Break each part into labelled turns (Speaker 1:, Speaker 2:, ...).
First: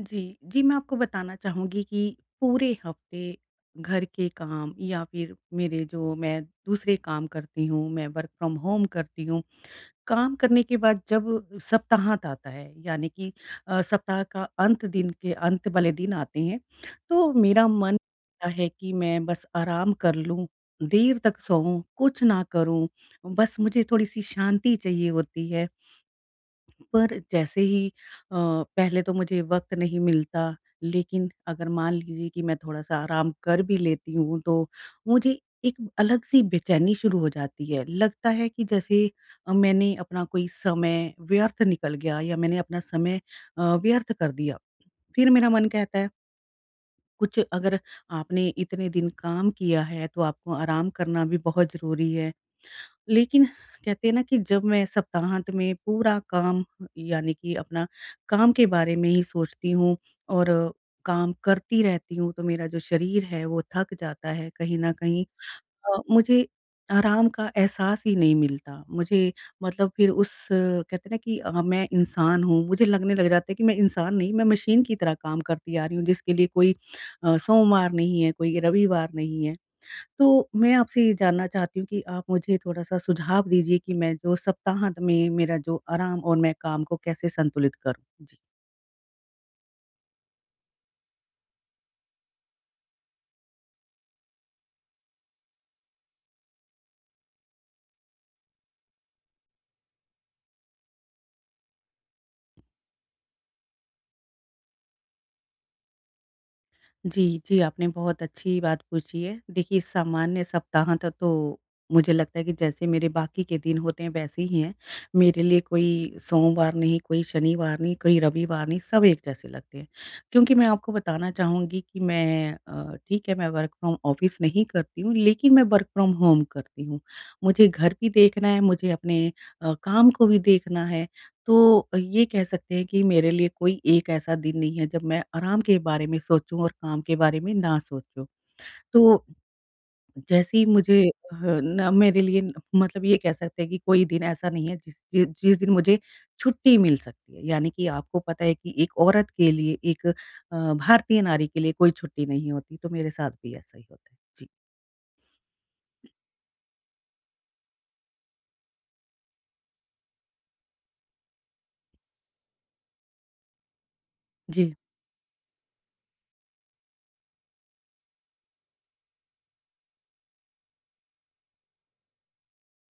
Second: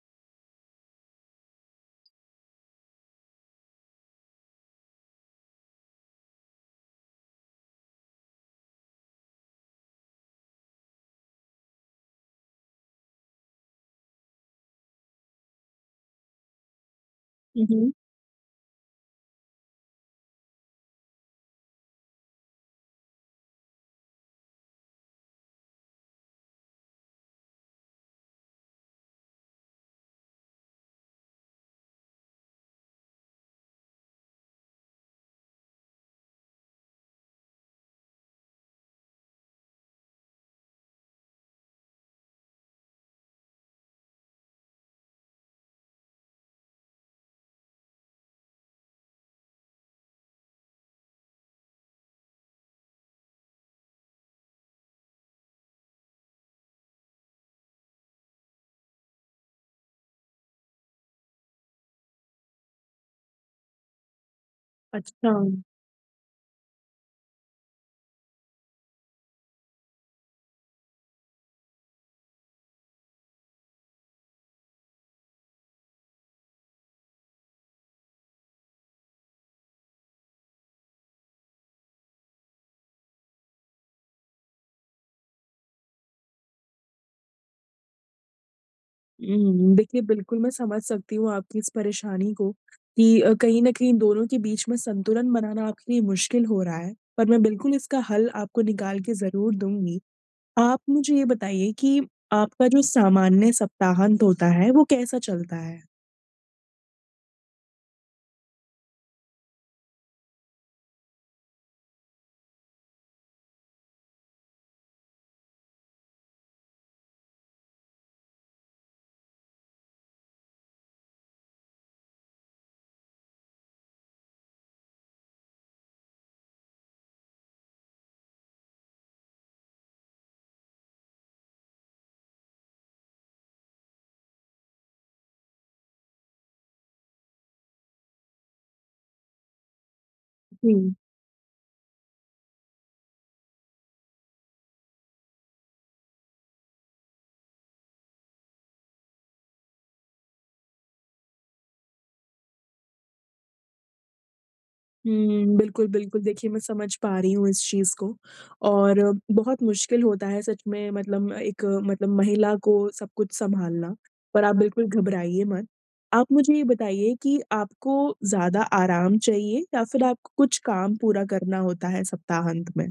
Speaker 1: जी, जी, मैं आपको बताना चाहूँगी कि पूरे हफ़्ते घर के काम या फिर मेरे जो मैं दूसरे काम करती हूँ, मैं वर्क फ्रॉम होम करती हूँ। काम करने के बाद जब सप्ताहांत आता है, यानी कि सप्ताह का अंत दिन के अंत वाले दिन आते हैं, तो मेरा
Speaker 2: हुँ, हुँ।
Speaker 1: मन करता है कि मैं बस आराम कर लूँ, देर तक सोऊँ, कुछ ना करूँ, बस मुझे थोड़ी-सी शांति चाहिए होती है। पर जैसे ही अ, पहले तो मुझे वक़्त नहीं मिलता, लेकिन अगर मान लीजिए कि मैं थोड़ा-सा आराम कर भी लेती हूँ, तो मुझे एक अलग-सी बेचैनी शुरू हो जाती है। लगता है कि जैसे मैंने अपना कोई समय व्यर्थ निकल गया या मैंने अपना समय अ, व्यर्थ कर दिया। फिर मेरा मन कहता है, कुछ अगर आपने इतने दिन काम किया है, तो आपको आराम करना भी बहुत ज़रूरी है। लेकिन कहते हैं ना कि जब मैं सप्ताहांत में पूरा काम यानी कि अपना काम के बारे में ही सोचती हूँ और काम करती रहती हूँ तो मेरा जो शरीर है वो थक जाता है कहीं ना कहीं।
Speaker 2: अच्छा।
Speaker 1: मुझे आराम का एहसास ही नहीं मिलता मुझे मतलब फिर उस कहते हैं ना कि मैं इंसान हूँ मुझे लगने लग जाता है कि मैं इंसान नहीं मैं मशीन की तरह काम करती आ रही हूँ जिसके लिए कोई सोमवार नहीं है कोई रविवार नहीं है। तो मैं आपसे ये जानना चाहती हूँ कि आप मुझे थोड़ा-सा सुझाव दीजिए कि मैं जो सप्ताहांत में मेरा जो आराम और मैं काम को कैसे संतुलित करूँ? जी।
Speaker 2: देखिए बिल्कुल मैं समझ सकती हूँ आपकी इस परेशानी को कि कहीं न कहीं दोनों के बीच में संतुलन बनाना आपके लिए मुश्किल हो रहा है, पर मैं बिल्कुल इसका हल आपको निकाल के ज़रूर दूँगी। आप मुझे ये बताइए कि आपका जो सामान्य सप्ताहांत होता है, वो कैसा चलता है?
Speaker 1: जी, जी, आपने बहुत अच्छी बात पूछी है। देखिए, सामान्य सप्ताहांत तो मुझे लगता है कि जैसे मेरे बाकी के दिन होते हैं, वैसे ही हैं। मेरे लिए कोई सोमवार नहीं, कोई शनिवार नहीं, कोई रविवार नहीं, सब एक जैसे लगते हैं। क्योंकि मैं आपको बताना चाहूँगी कि मैं ठीक है, मैं वर्क फ्रॉम ऑफ़िस नहीं करती हूँ, लेकिन मैं वर्क फ्रॉम होम करती हूँ। मुझे घर भी देखना है, मुझे अपने काम को भी देखना है। तो ये कह सकते हैं कि मेरे लिए कोई एक ऐसा दिन नहीं है जब मैं आराम के बारे में सोचूँ और काम के बारे में ना सोचूँ। तो जैसे ही
Speaker 2: जी।
Speaker 1: मुझे ना मेरे लिए मतलब ये कह सकते हैं कि कोई दिन ऐसा नहीं है जिस दिन मुझे छुट्टी मिल सकती है। यानी कि आपको पता है कि एक औरत के लिए एक भारतीय नारी के लिए कोई छुट्टी नहीं होती, तो मेरे साथ भी ऐसा ही होता है। जी।
Speaker 2: हुँ, बिल्कुल, बिल्कुल। देखिए, मैं समझ पा रही हूँ इस चीज़ को और बहुत मुश्किल होता है सच में मतलब एक मतलब महिला को सब कुछ सँभालना, पर आप
Speaker 1: जी।
Speaker 2: बिल्कुल घबराइए मत। आप मुझे ये बताइए कि आपको ज़्यादा आराम चाहिए या फिर आपको कुछ काम पूरा करना होता है सप्ताहांत में?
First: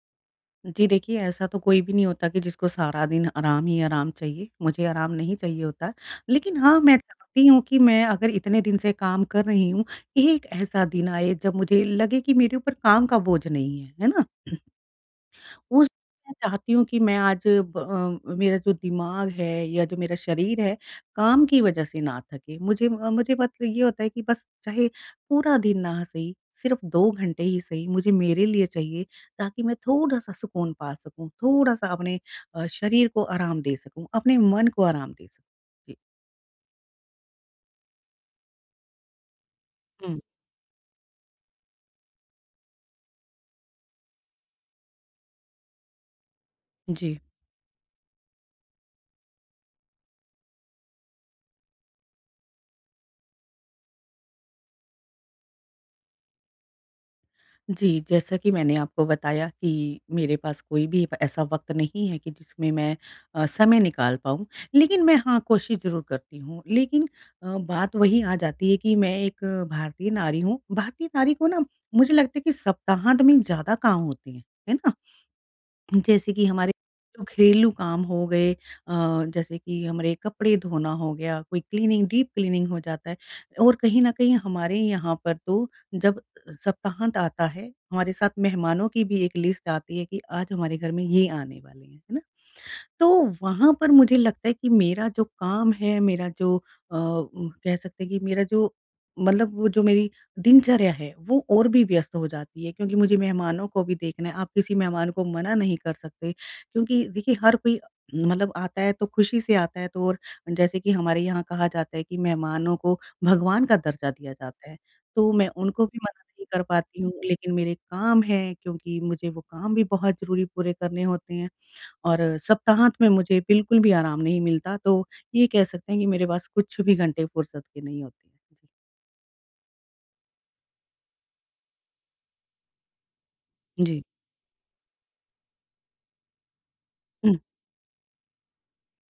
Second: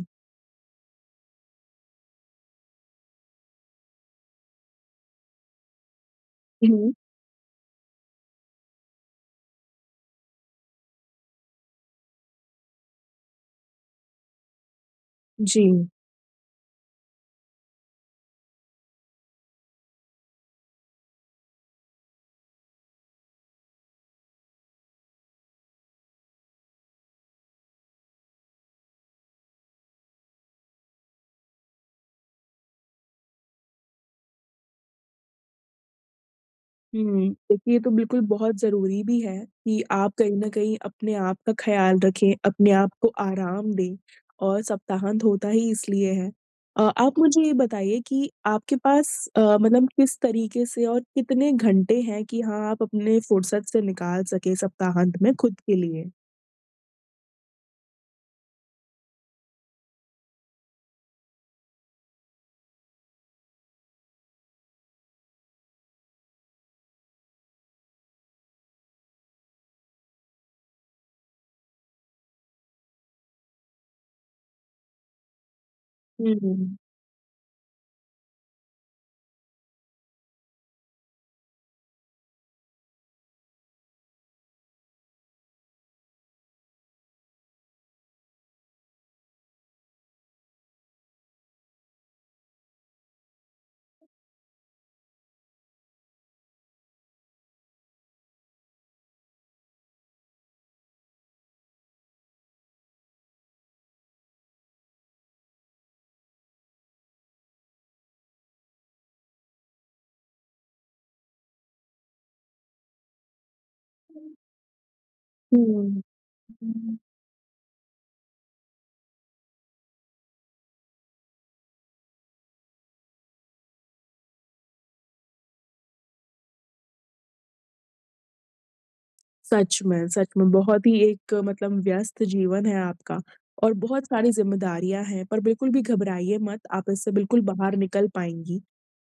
Speaker 1: जी देखिए, ऐसा तो कोई भी नहीं होता कि जिसको सारा दिन आराम ही आराम चाहिए, मुझे आराम नहीं चाहिए होता। लेकिन हाँ,
Speaker 2: हुँ,
Speaker 1: मैं चाहती हूँ कि मैं अगर इतने दिन से काम कर रही हूँ, एक ऐसा दिन आए जब मुझे लगे कि मेरे ऊपर काम का बोझ नहीं है, है ना?
Speaker 2: जी।
Speaker 1: उस मैं चाहती हूँ कि मैं आज मेरा जो दिमाग है या जो मेरा शरीर है, काम की वजह से ना थके। मुझे मतलब ये होता है कि बस चाहे पूरा दिन ना सही, सिर्फ़ 2 घंटे ही सही मुझे मेरे लिए चाहिए ताकि मैं थोड़ा-सा सुकून पा सकूँ, थोड़ा-सा अपने शरीर को आराम दे सकूँ, अपने मन को आराम दे सकूँ। जी।
Speaker 2: हुँ। देखिए, ये तो बिल्कुल बहुत ज़रूरी भी है कि आप
Speaker 1: हुँ।
Speaker 2: कहीं न कहीं अपने आप का ख़्याल रखें, अपने आप को आराम दें और सप्ताहांत होता ही इसलिए है।
Speaker 1: जी।
Speaker 2: आप मुझे ये बताइए कि आपके पास मतलब किस तरीके से और कितने घंटे हैं कि हाँ, आप अपने फ़ुर्सत से निकाल सकें सप्ताहांत में खुद के लिए?
Speaker 1: जी, जैसा कि मैंने आपको बताया कि मेरे पास कोई भी प ऐसा वक़्त नहीं है कि जिसमें मैं समय निकाल पाऊँ। लेकिन मैं हाँ, कोशिश ज़रूर करती हूँ। लेकिन बात वही आ जाती है कि मैं एक भारतीय नारी हूँ। भारतीय नारी को ना मुझे लगता है कि सप्ताहांत में ज़्यादा काम होते हैं। है ना? जैसे
Speaker 2: हुँ,
Speaker 1: कि हमारे
Speaker 2: हुँ।
Speaker 1: जो घरेलू काम हो गए जैसे कि हमारे कपड़े धोना हो गया, कोई क्लीनिंग डीप क्लीनिंग हो जाता है और कहीं न कहीं हमारे यहाँ पर तो जब सप्ताहांत आता है, हमारे साथ मेहमानों की भी एक लिस्ट आती है कि आज हमारे घर में ये आने वाले हैं। है ना? तो वहाँ पर मुझे लगता है कि मेरा जो काम है, मेरा जो कह सकते हैं कि मेरा जो मतलब वो जो मेरी दिनचर्या है, वो और भी व्यस्त हो जाती है क्योंकि मुझे मेहमानों को भी देखना है। आप किसी मेहमान को मना नहीं कर सकते क्योंकि देखिए हर कोई मतलब आता है तो खुशी से आता है तो और जैसे कि हमारे यहाँ कहा जाता है कि मेहमानों को भगवान का दर्जा दिया जाता है। तो मैं उनको भी मना नहीं कर
Speaker 2: हुँ।
Speaker 1: पाती हूँ, लेकिन मेरे काम हैं क्योंकि मुझे वो काम भी बहुत ज़रूरी पूरे करने होते हैं। और सप्ताहांत में मुझे बिल्कुल भी आराम नहीं मिलता, तो ये कह सकते हैं कि मेरे पास कुछ भी घंटे फुर्सत के नहीं होते हैं। जी।
Speaker 2: सच में बहुत ही एक मतलब व्यस्त जीवन है आपका और
Speaker 1: जी।
Speaker 2: बहुत सारी ज़िम्मेदारियाँ हैं, पर बिल्कुल भी घबराइए मत, आप इससे
Speaker 1: हुँ,
Speaker 2: बिल्कुल बाहर निकल पाएँगी।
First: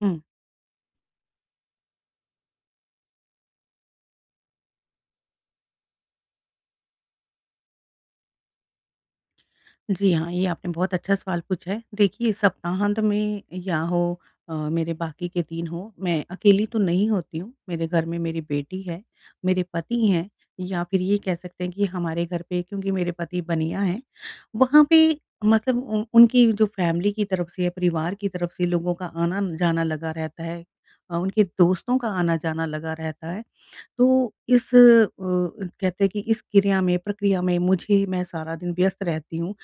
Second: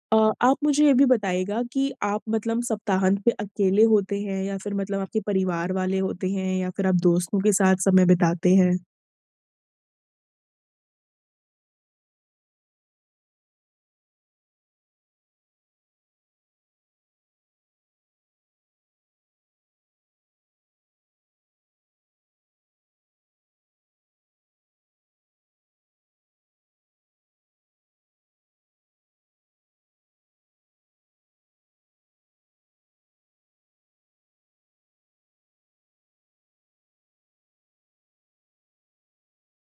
Speaker 1: हुँ।
Speaker 2: आप मुझे ये भी बताइएगा कि आप मतलब सप्ताहांत पे अकेले होते हैं या फिर मतलब आपके परिवार वाले होते हैं या फिर आप दोस्तों के साथ समय बिताते हैं?
Speaker 1: जी हाँ, ये आपने बहुत अच्छा सवाल पूछा है। देखिए सप्ताहांत में या हो मेरे बाकी के दिन हो, मैं अकेली तो नहीं होती हूँ। मेरे घर में मेरी बेटी है, मेरे पति हैं या फिर ये कह सकते हैं कि हमारे घर पे क्योंकि मेरे पति बनिया हैं, वहाँ पे मतलब उ उनकी जो फैमिली की तरफ से या परिवार की तरफ से लोगों का आना-जाना लगा रहता है। उनके दोस्तों का आना-जाना लगा रहता है। तो इस कहते हैं कि इस क्रिया में, प्रक्रिया में मुझे मैं सारा दिन व्यस्त रहती हूँ।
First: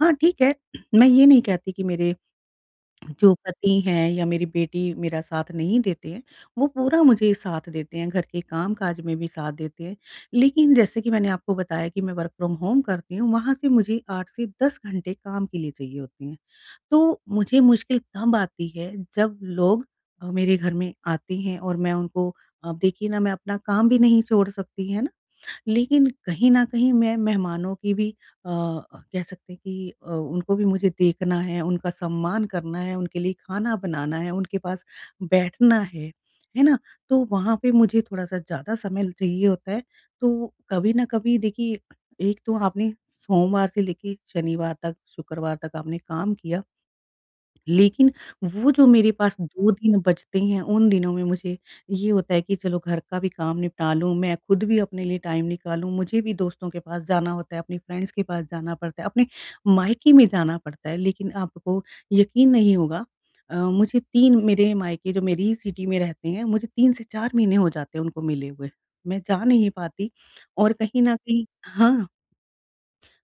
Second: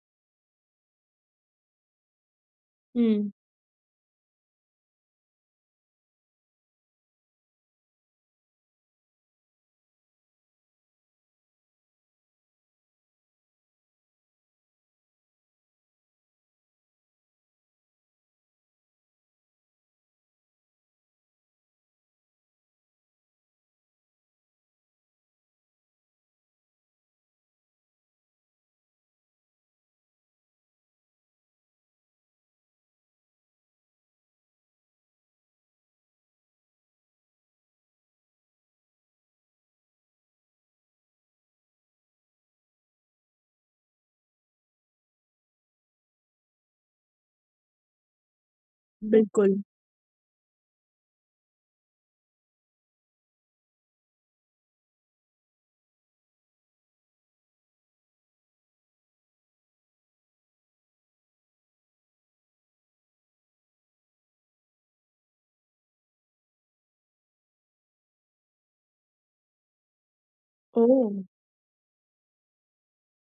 Speaker 1: हाँ, ठीक है, मैं ये नहीं कहती कि मेरे
Speaker 2: हुँ।
Speaker 1: जो पति हैं या मेरी बेटी मेरा साथ नहीं देते हैं, वो पूरा मुझे साथ देते हैं, घर के काम-काज में भी साथ देते हैं। लेकिन जैसे कि मैंने आपको बताया कि मैं वर्क फ्रॉम होम करती हूँ, वहाँ से मुझे 8 से 10 घंटे काम के लिए चाहिए होते हैं। तो मुझे मुश्किल तब आती है जब लोग मेरे घर में आते हैं और मैं उनको अब देखिए ना मैं अपना काम भी नहीं छोड़ सकती है ना, लेकिन कहीं न कहीं मैं मेहमानों की भी कह सकते हैं कि उनको भी मुझे देखना है, उनका सम्मान करना है, उनके लिए खाना बनाना है, उनके पास बैठना है ना? तो वहाँ पे मुझे थोड़ा-सा ज़्यादा समय चाहिए होता है। तो कभी न कभी देखिए एक तो आपने सोमवार से लेके शनिवार तक, शुक्रवार तक आपने काम किया। लेकिन वो जो मेरे पास
Speaker 2: बिल्कुल।
Speaker 1: 2 दिन बचते हैं, उन दिनों में मुझे ये होता है कि चलो घर का भी काम निपटा लूँ, मैं खुद भी अपने लिए टाइम निकालूँ, मुझे भी दोस्तों के पास जाना होता है, अपनी फ्रेंड्स के पास जाना पड़ता है, अपने मायके में जाना पड़ता है। लेकिन आपको यकीन नहीं होगा मुझे 3 मेरे मायके जो मेरी ही सिटी में रहते हैं, मुझे 3 से 4 महीने हो जाते हैं उनको मिले हुए। मैं जा नहीं पाती और कहीं
Speaker 2: ओह!
Speaker 1: न कहीं हाँ।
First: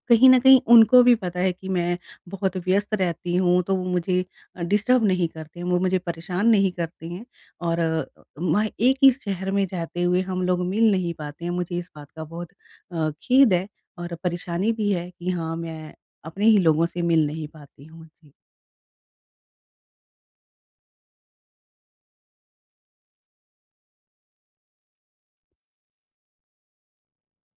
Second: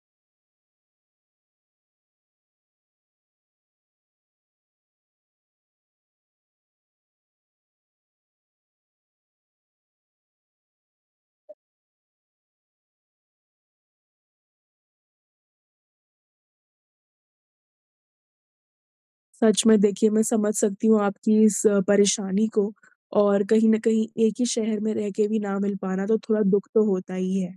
Speaker 1: कहीं न कहीं उनको भी पता है कि मैं बहुत व्यस्त रहती हूँ, तो वो मुझे डिस्टर्ब नहीं करते हैं, वो मुझे परेशान नहीं करते हैं और मैं एक ही शहर में रहते हुए हम लोग मिल नहीं पाते हैं। मुझे इस बात का बहुत खेद है और परेशानी भी है कि हाँ, मैं अपने ही लोगों से मिल नहीं पाती हूँ। जी।
Speaker 2: सच में देखिए मैं समझ सकती हूँ आपकी इस परेशानी को और कहीं न कहीं एक ही शहर में रह के भी ना मिल पाना तो थोड़ा दुःख तो होता ही है।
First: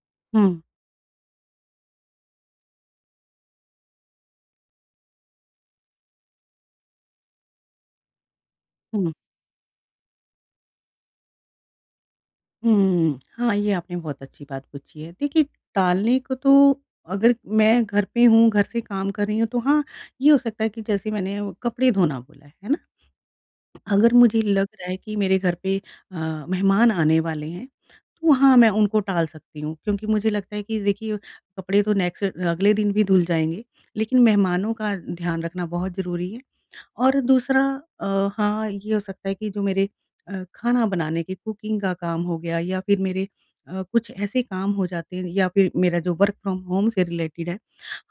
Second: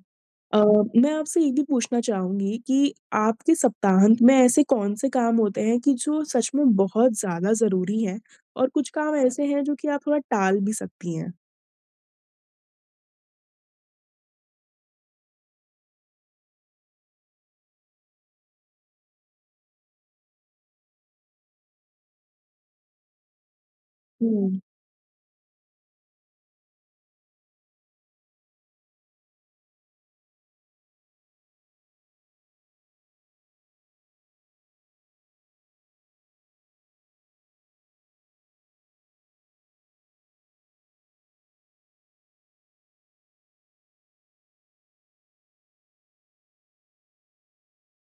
Speaker 2: अ,
Speaker 1: हुँ,
Speaker 2: मैं आपसे ये भी पूछना चाहूँगी कि आपके सप्ताहांत में ऐसे कौन-से काम होते हैं कि जो सच में बहुत ज़्यादा ज़रूरी हैं और कुछ
Speaker 1: हुँ,
Speaker 2: काम ऐसे हैं जो कि आप थोड़ा टाल भी सकती हैं?
Speaker 1: हुँ। हाँ, ये आपने बहुत अच्छी बात पूछी है। देखिए, टालने को तो अगर मैं घर पे हूँ, घर से काम कर रही हूँ, तो हाँ, ये हो सकता है कि जैसे मैंने वो कपड़े धोना बोला है ना? अगर मुझे
Speaker 2: हुँ।
Speaker 1: लग रहा है कि मेरे घर पे अ, मेहमान आने वाले हैं, तो हाँ, मैं उनको टाल सकती हूँ क्योंकि मुझे लगता है कि देखिए कपड़े तो नेक्स्ट अगले दिन भी धुल जाएँगे, लेकिन मेहमानों का ध्यान रखना बहुत ज़रूरी है। और दूसरा हाँ, ये हो सकता है कि जो मेरे खाना बनाने की कुकिंग का काम हो गया या फिर मेरे कुछ ऐसे काम हो जाते हैं या फिर मेरा जो वर्क फ्रॉम होम से रिलेटेड है,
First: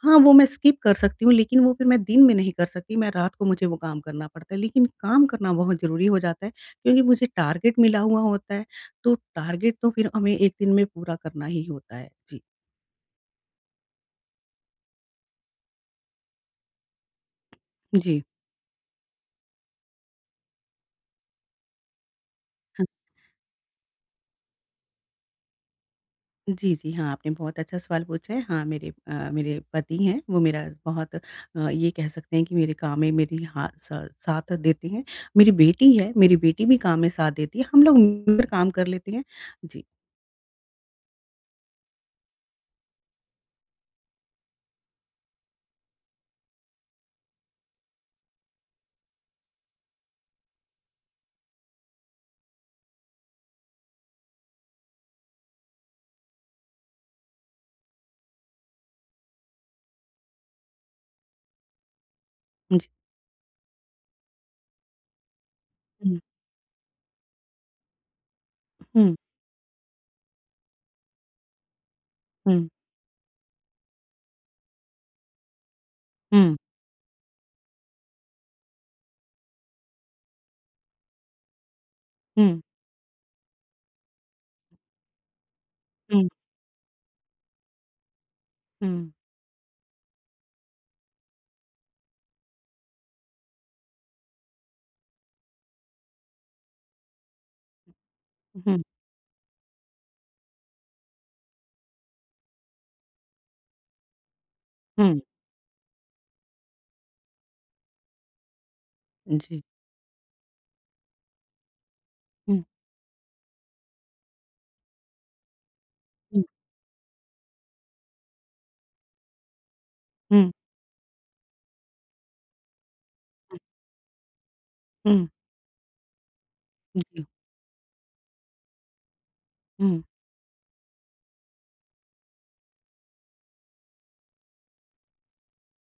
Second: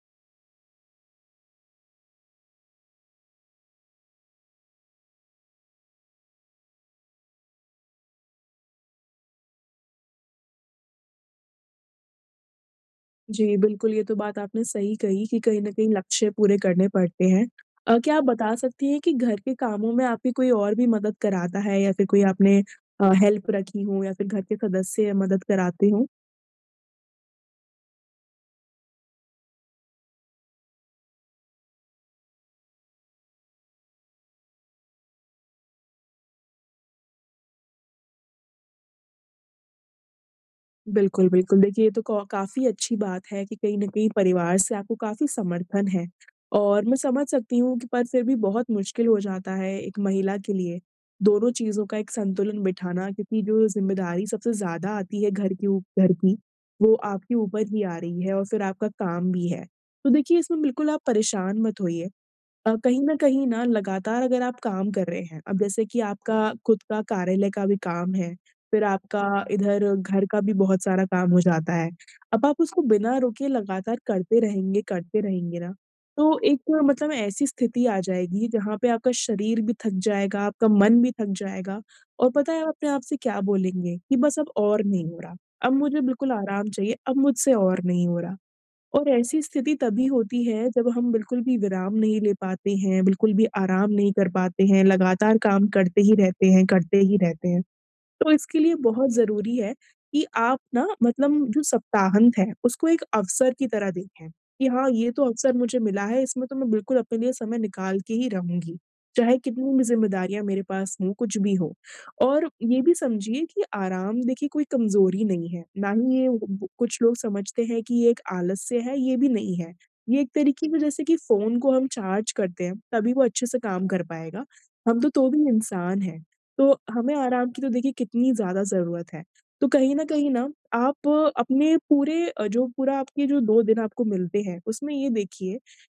Speaker 1: हाँ, वो मैं स्किप कर सकती हूँ, लेकिन वो फिर मैं दिन में नहीं कर सकती, मैं रात को मुझे वो काम करना पड़ता है। लेकिन काम करना बहुत ज़रूरी हो जाता है, क्योंकि मुझे टारगेट मिला हुआ होता है, तो टारगेट तो फिर हमें 1 दिन में पूरा करना ही होता है। जी,
Speaker 2: जी, बिल्कुल, ये तो बात आपने सही कही कि कहीं न कहीं लक्ष्य पूरे करने पड़ते हैं। क्या
Speaker 1: जी।
Speaker 2: आप बता सकती हैं कि घर के कामों में आपकी कोई और भी मदद कराता है या फिर कोई आपने
Speaker 1: हाँ,
Speaker 2: हेल्प रखी हो या फिर घर के सदस्य मदद कराते हों?
Speaker 1: जी, जी। हाँ, आपने बहुत अच्छा सवाल पूछा है। हाँ, मेरे पति हैं, वो मेरा बहुत ये कह सकते हैं कि मेरे काम में मेरी हाँ स साथ देते हैं। मेरी बेटी है, मेरी बेटी भी काम में साथ देती है, हम लोग मिलकर काम कर लेते हैं। जी,
Speaker 2: बिल्कुल, बिल्कुल। देखिए, ये तो कौ काफ़ी अच्छी बात है कि कहीं न कहीं परिवार से आपको काफ़ी समर्थन है और मैं समझ सकती हूँ कि पर फिर भी बहुत मुश्किल हो जाता है एक महिला के लिए, दोनों चीज़ों का एक संतुलन बिठाना क्योंकि जो ज़िम्मेदारी सबसे ज़्यादा आती है घर के ऊ घर की, वो आपके ऊपर ही आ रही है और फिर आपका काम भी है। तो देखिए, इसमें बिल्कुल आप परेशान मत होइए।
Speaker 1: जी।
Speaker 2: कहीं न कहीं ना लगातार अगर आप काम कर रहे हैं, अब जैसे कि
Speaker 1: हुँ,
Speaker 2: आपका खुद का कार्यालय का भी काम है, फिर
Speaker 1: हुँ,
Speaker 2: आपका इधर घर का भी बहुत सारा काम हो जाता है। अब आप
Speaker 1: हुँ,
Speaker 2: उसको बिना रुके लगातार करते रहेंगे ना, तो
Speaker 1: हुँ,
Speaker 2: एक मतलब ऐसी स्थिति आ जाएगी जहाँ पे आपका शरीर भी थक जाएगा, आपका मन भी थक जाएगा और पता
Speaker 1: हुँ।
Speaker 2: है आप अपने आप से क्या बोलेंगे कि बस अब और नहीं हो रहा, अब मुझे
Speaker 1: हुँ,
Speaker 2: बिल्कुल आराम चाहिए, अब मुझसे और नहीं हो रहा। और
Speaker 1: हुँ,
Speaker 2: ऐसी स्थिति तभी होती है जब हम बिल्कुल भी विराम नहीं ले पाते हैं, बिल्कुल भी आराम नहीं कर पाते हैं, लगातार काम करते ही रहते हैं, करते ही रहते हैं। तो इसके लिए
Speaker 1: हुँ,
Speaker 2: बहुत ज़रूरी है कि आप ना मतलब जो सप्ताहांत है, उसको एक अवसर की तरह देखें कि हाँ, ये
Speaker 1: हुँ,
Speaker 2: तो अवसर मुझे मिला है, इसमें तो मैं बिल्कुल अपने लिए समय निकाल के ही रहूँगी, चाहे
Speaker 1: जी।
Speaker 2: कितनी भी ज़िम्मेदारियाँ मेरे पास हों, कुछ भी हो। और
Speaker 1: हुँ,
Speaker 2: ये भी समझिए कि आराम देखिए कोई कमज़ोरी नहीं है, ना ही ये
Speaker 1: हुँ,
Speaker 2: ब कुछ लोग समझते हैं कि ये एक आलस्य है, ये भी नहीं है। ये एक
Speaker 1: हुँ,
Speaker 2: तरीके का जैसे कि फ़ोन को हम चार्ज करते हैं, तभी वो अच्छे से काम कर पाएगा। हम
Speaker 1: हुँ,
Speaker 2: तो भी इंसान हैं। तो हमें
Speaker 1: जी,
Speaker 2: आराम की तो देखिए कितनी ज़्यादा ज़रूरत है। तो कहीं
Speaker 1: हुँ,
Speaker 2: न कहीं ना आप अपने पूरे अ, जो पूरा आपके जो 2 दिन आपको मिलते हैं, उसमें ये देखिए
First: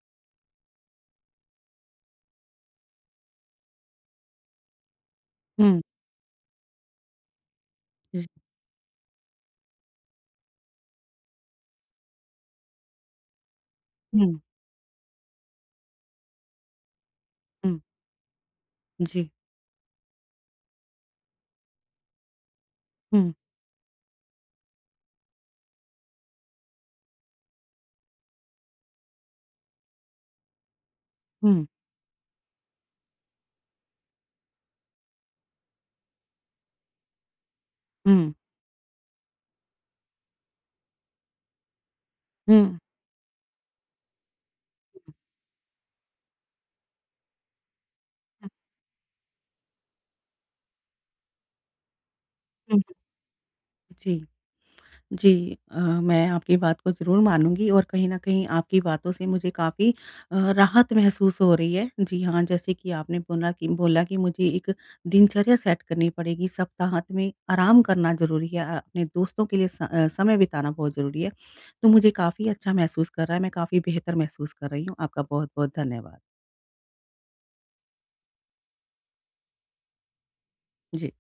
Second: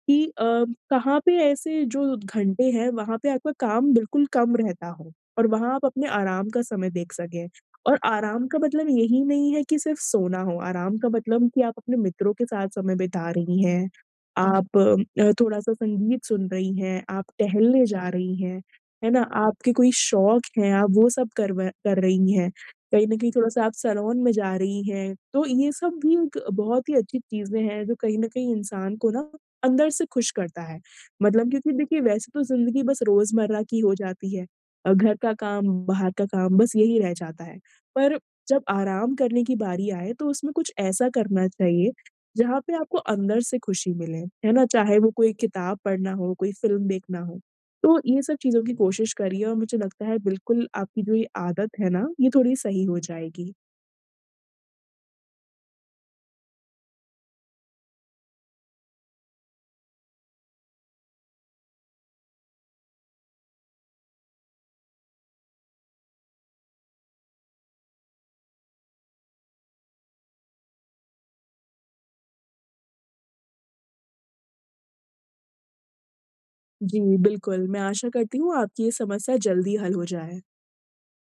Speaker 2: कि कहाँ पे ऐसे जो घंटे हैं, वहाँ पे आपका काम बिल्कुल कम रहता हो और वहाँ
Speaker 1: हुँ,
Speaker 2: आप अपने आराम का समय देख सकें। और
Speaker 1: जी,
Speaker 2: आराम का मतलब यही नहीं है कि सिर्फ़ सोना हो, आराम का मतलब कि आप अपने मित्रों के साथ समय बिता रही हैं, हुँ।
Speaker 1: हुँ,
Speaker 2: आप थोड़ा-सा संगीत सुन रही हैं, आप
Speaker 1: हुँ,
Speaker 2: टहलने जा रही हैं। है ना?
Speaker 1: जी,
Speaker 2: आपके कोई शौक हैं, आप वो सब करवा कर रही हैं। कहीं न
Speaker 1: हुँ,
Speaker 2: कहीं थोड़ा-सा आप सैलून में जा रही हैं। तो ये सब भी एक बहुत ही अच्छी चीज़ें हैं जो कहीं न कहीं इंसान को ना अंदर से खुश करता है। मतलब
Speaker 1: हुँ,
Speaker 2: क्योंकि देखिए वैसे तो ज़िंदगी बस रोज़मर्रा की हो जाती है। घर का काम, बाहर का काम बस यही रह जाता है। पर
Speaker 1: हुँ,
Speaker 2: जब आराम करने की बारी आए तो उसमें कुछ ऐसा करना चाहिए
Speaker 1: हुँ,
Speaker 2: जहाँ पे आपको अंदर से खुशी मिले। है ना? चाहे वो
Speaker 1: हुँ,
Speaker 2: कोई किताब पढ़ना हो, कोई फ़िल्म देखना हो। तो ये सब
Speaker 1: हुँ,
Speaker 2: चीज़ों की कोशिश करिए और मुझे लगता है बिल्कुल आपकी जो ये आदत है ना, ये थोड़ी
Speaker 1: हुँ,
Speaker 2: सही हो जाएगी।
Speaker 1: जी। जी, मैं आपकी बात को ज़रूर मानूँगी और कहीं न कहीं आपकी बातों से मुझे काफ़ी राहत महसूस हो रही है। जी हाँ, जैसे कि आपने बोला कि मुझे एक दिनचर्या सेट करनी पड़ेगी, सप्ताहांत में आराम करना ज़रूरी है, अपने दोस्तों के लिए समय बिताना बहुत ज़रूरी है। तो मुझे काफ़ी अच्छा महसूस कर रहा है, मैं काफ़ी बेहतर महसूस कर रही हूँ। आपका बहुत-बहुत धन्यवाद।
Speaker 2: जी, बिल्कुल, मैं आशा करती हूँ आपकी ये समस्या जल्दी हल हो जाए।
Speaker 1: जी।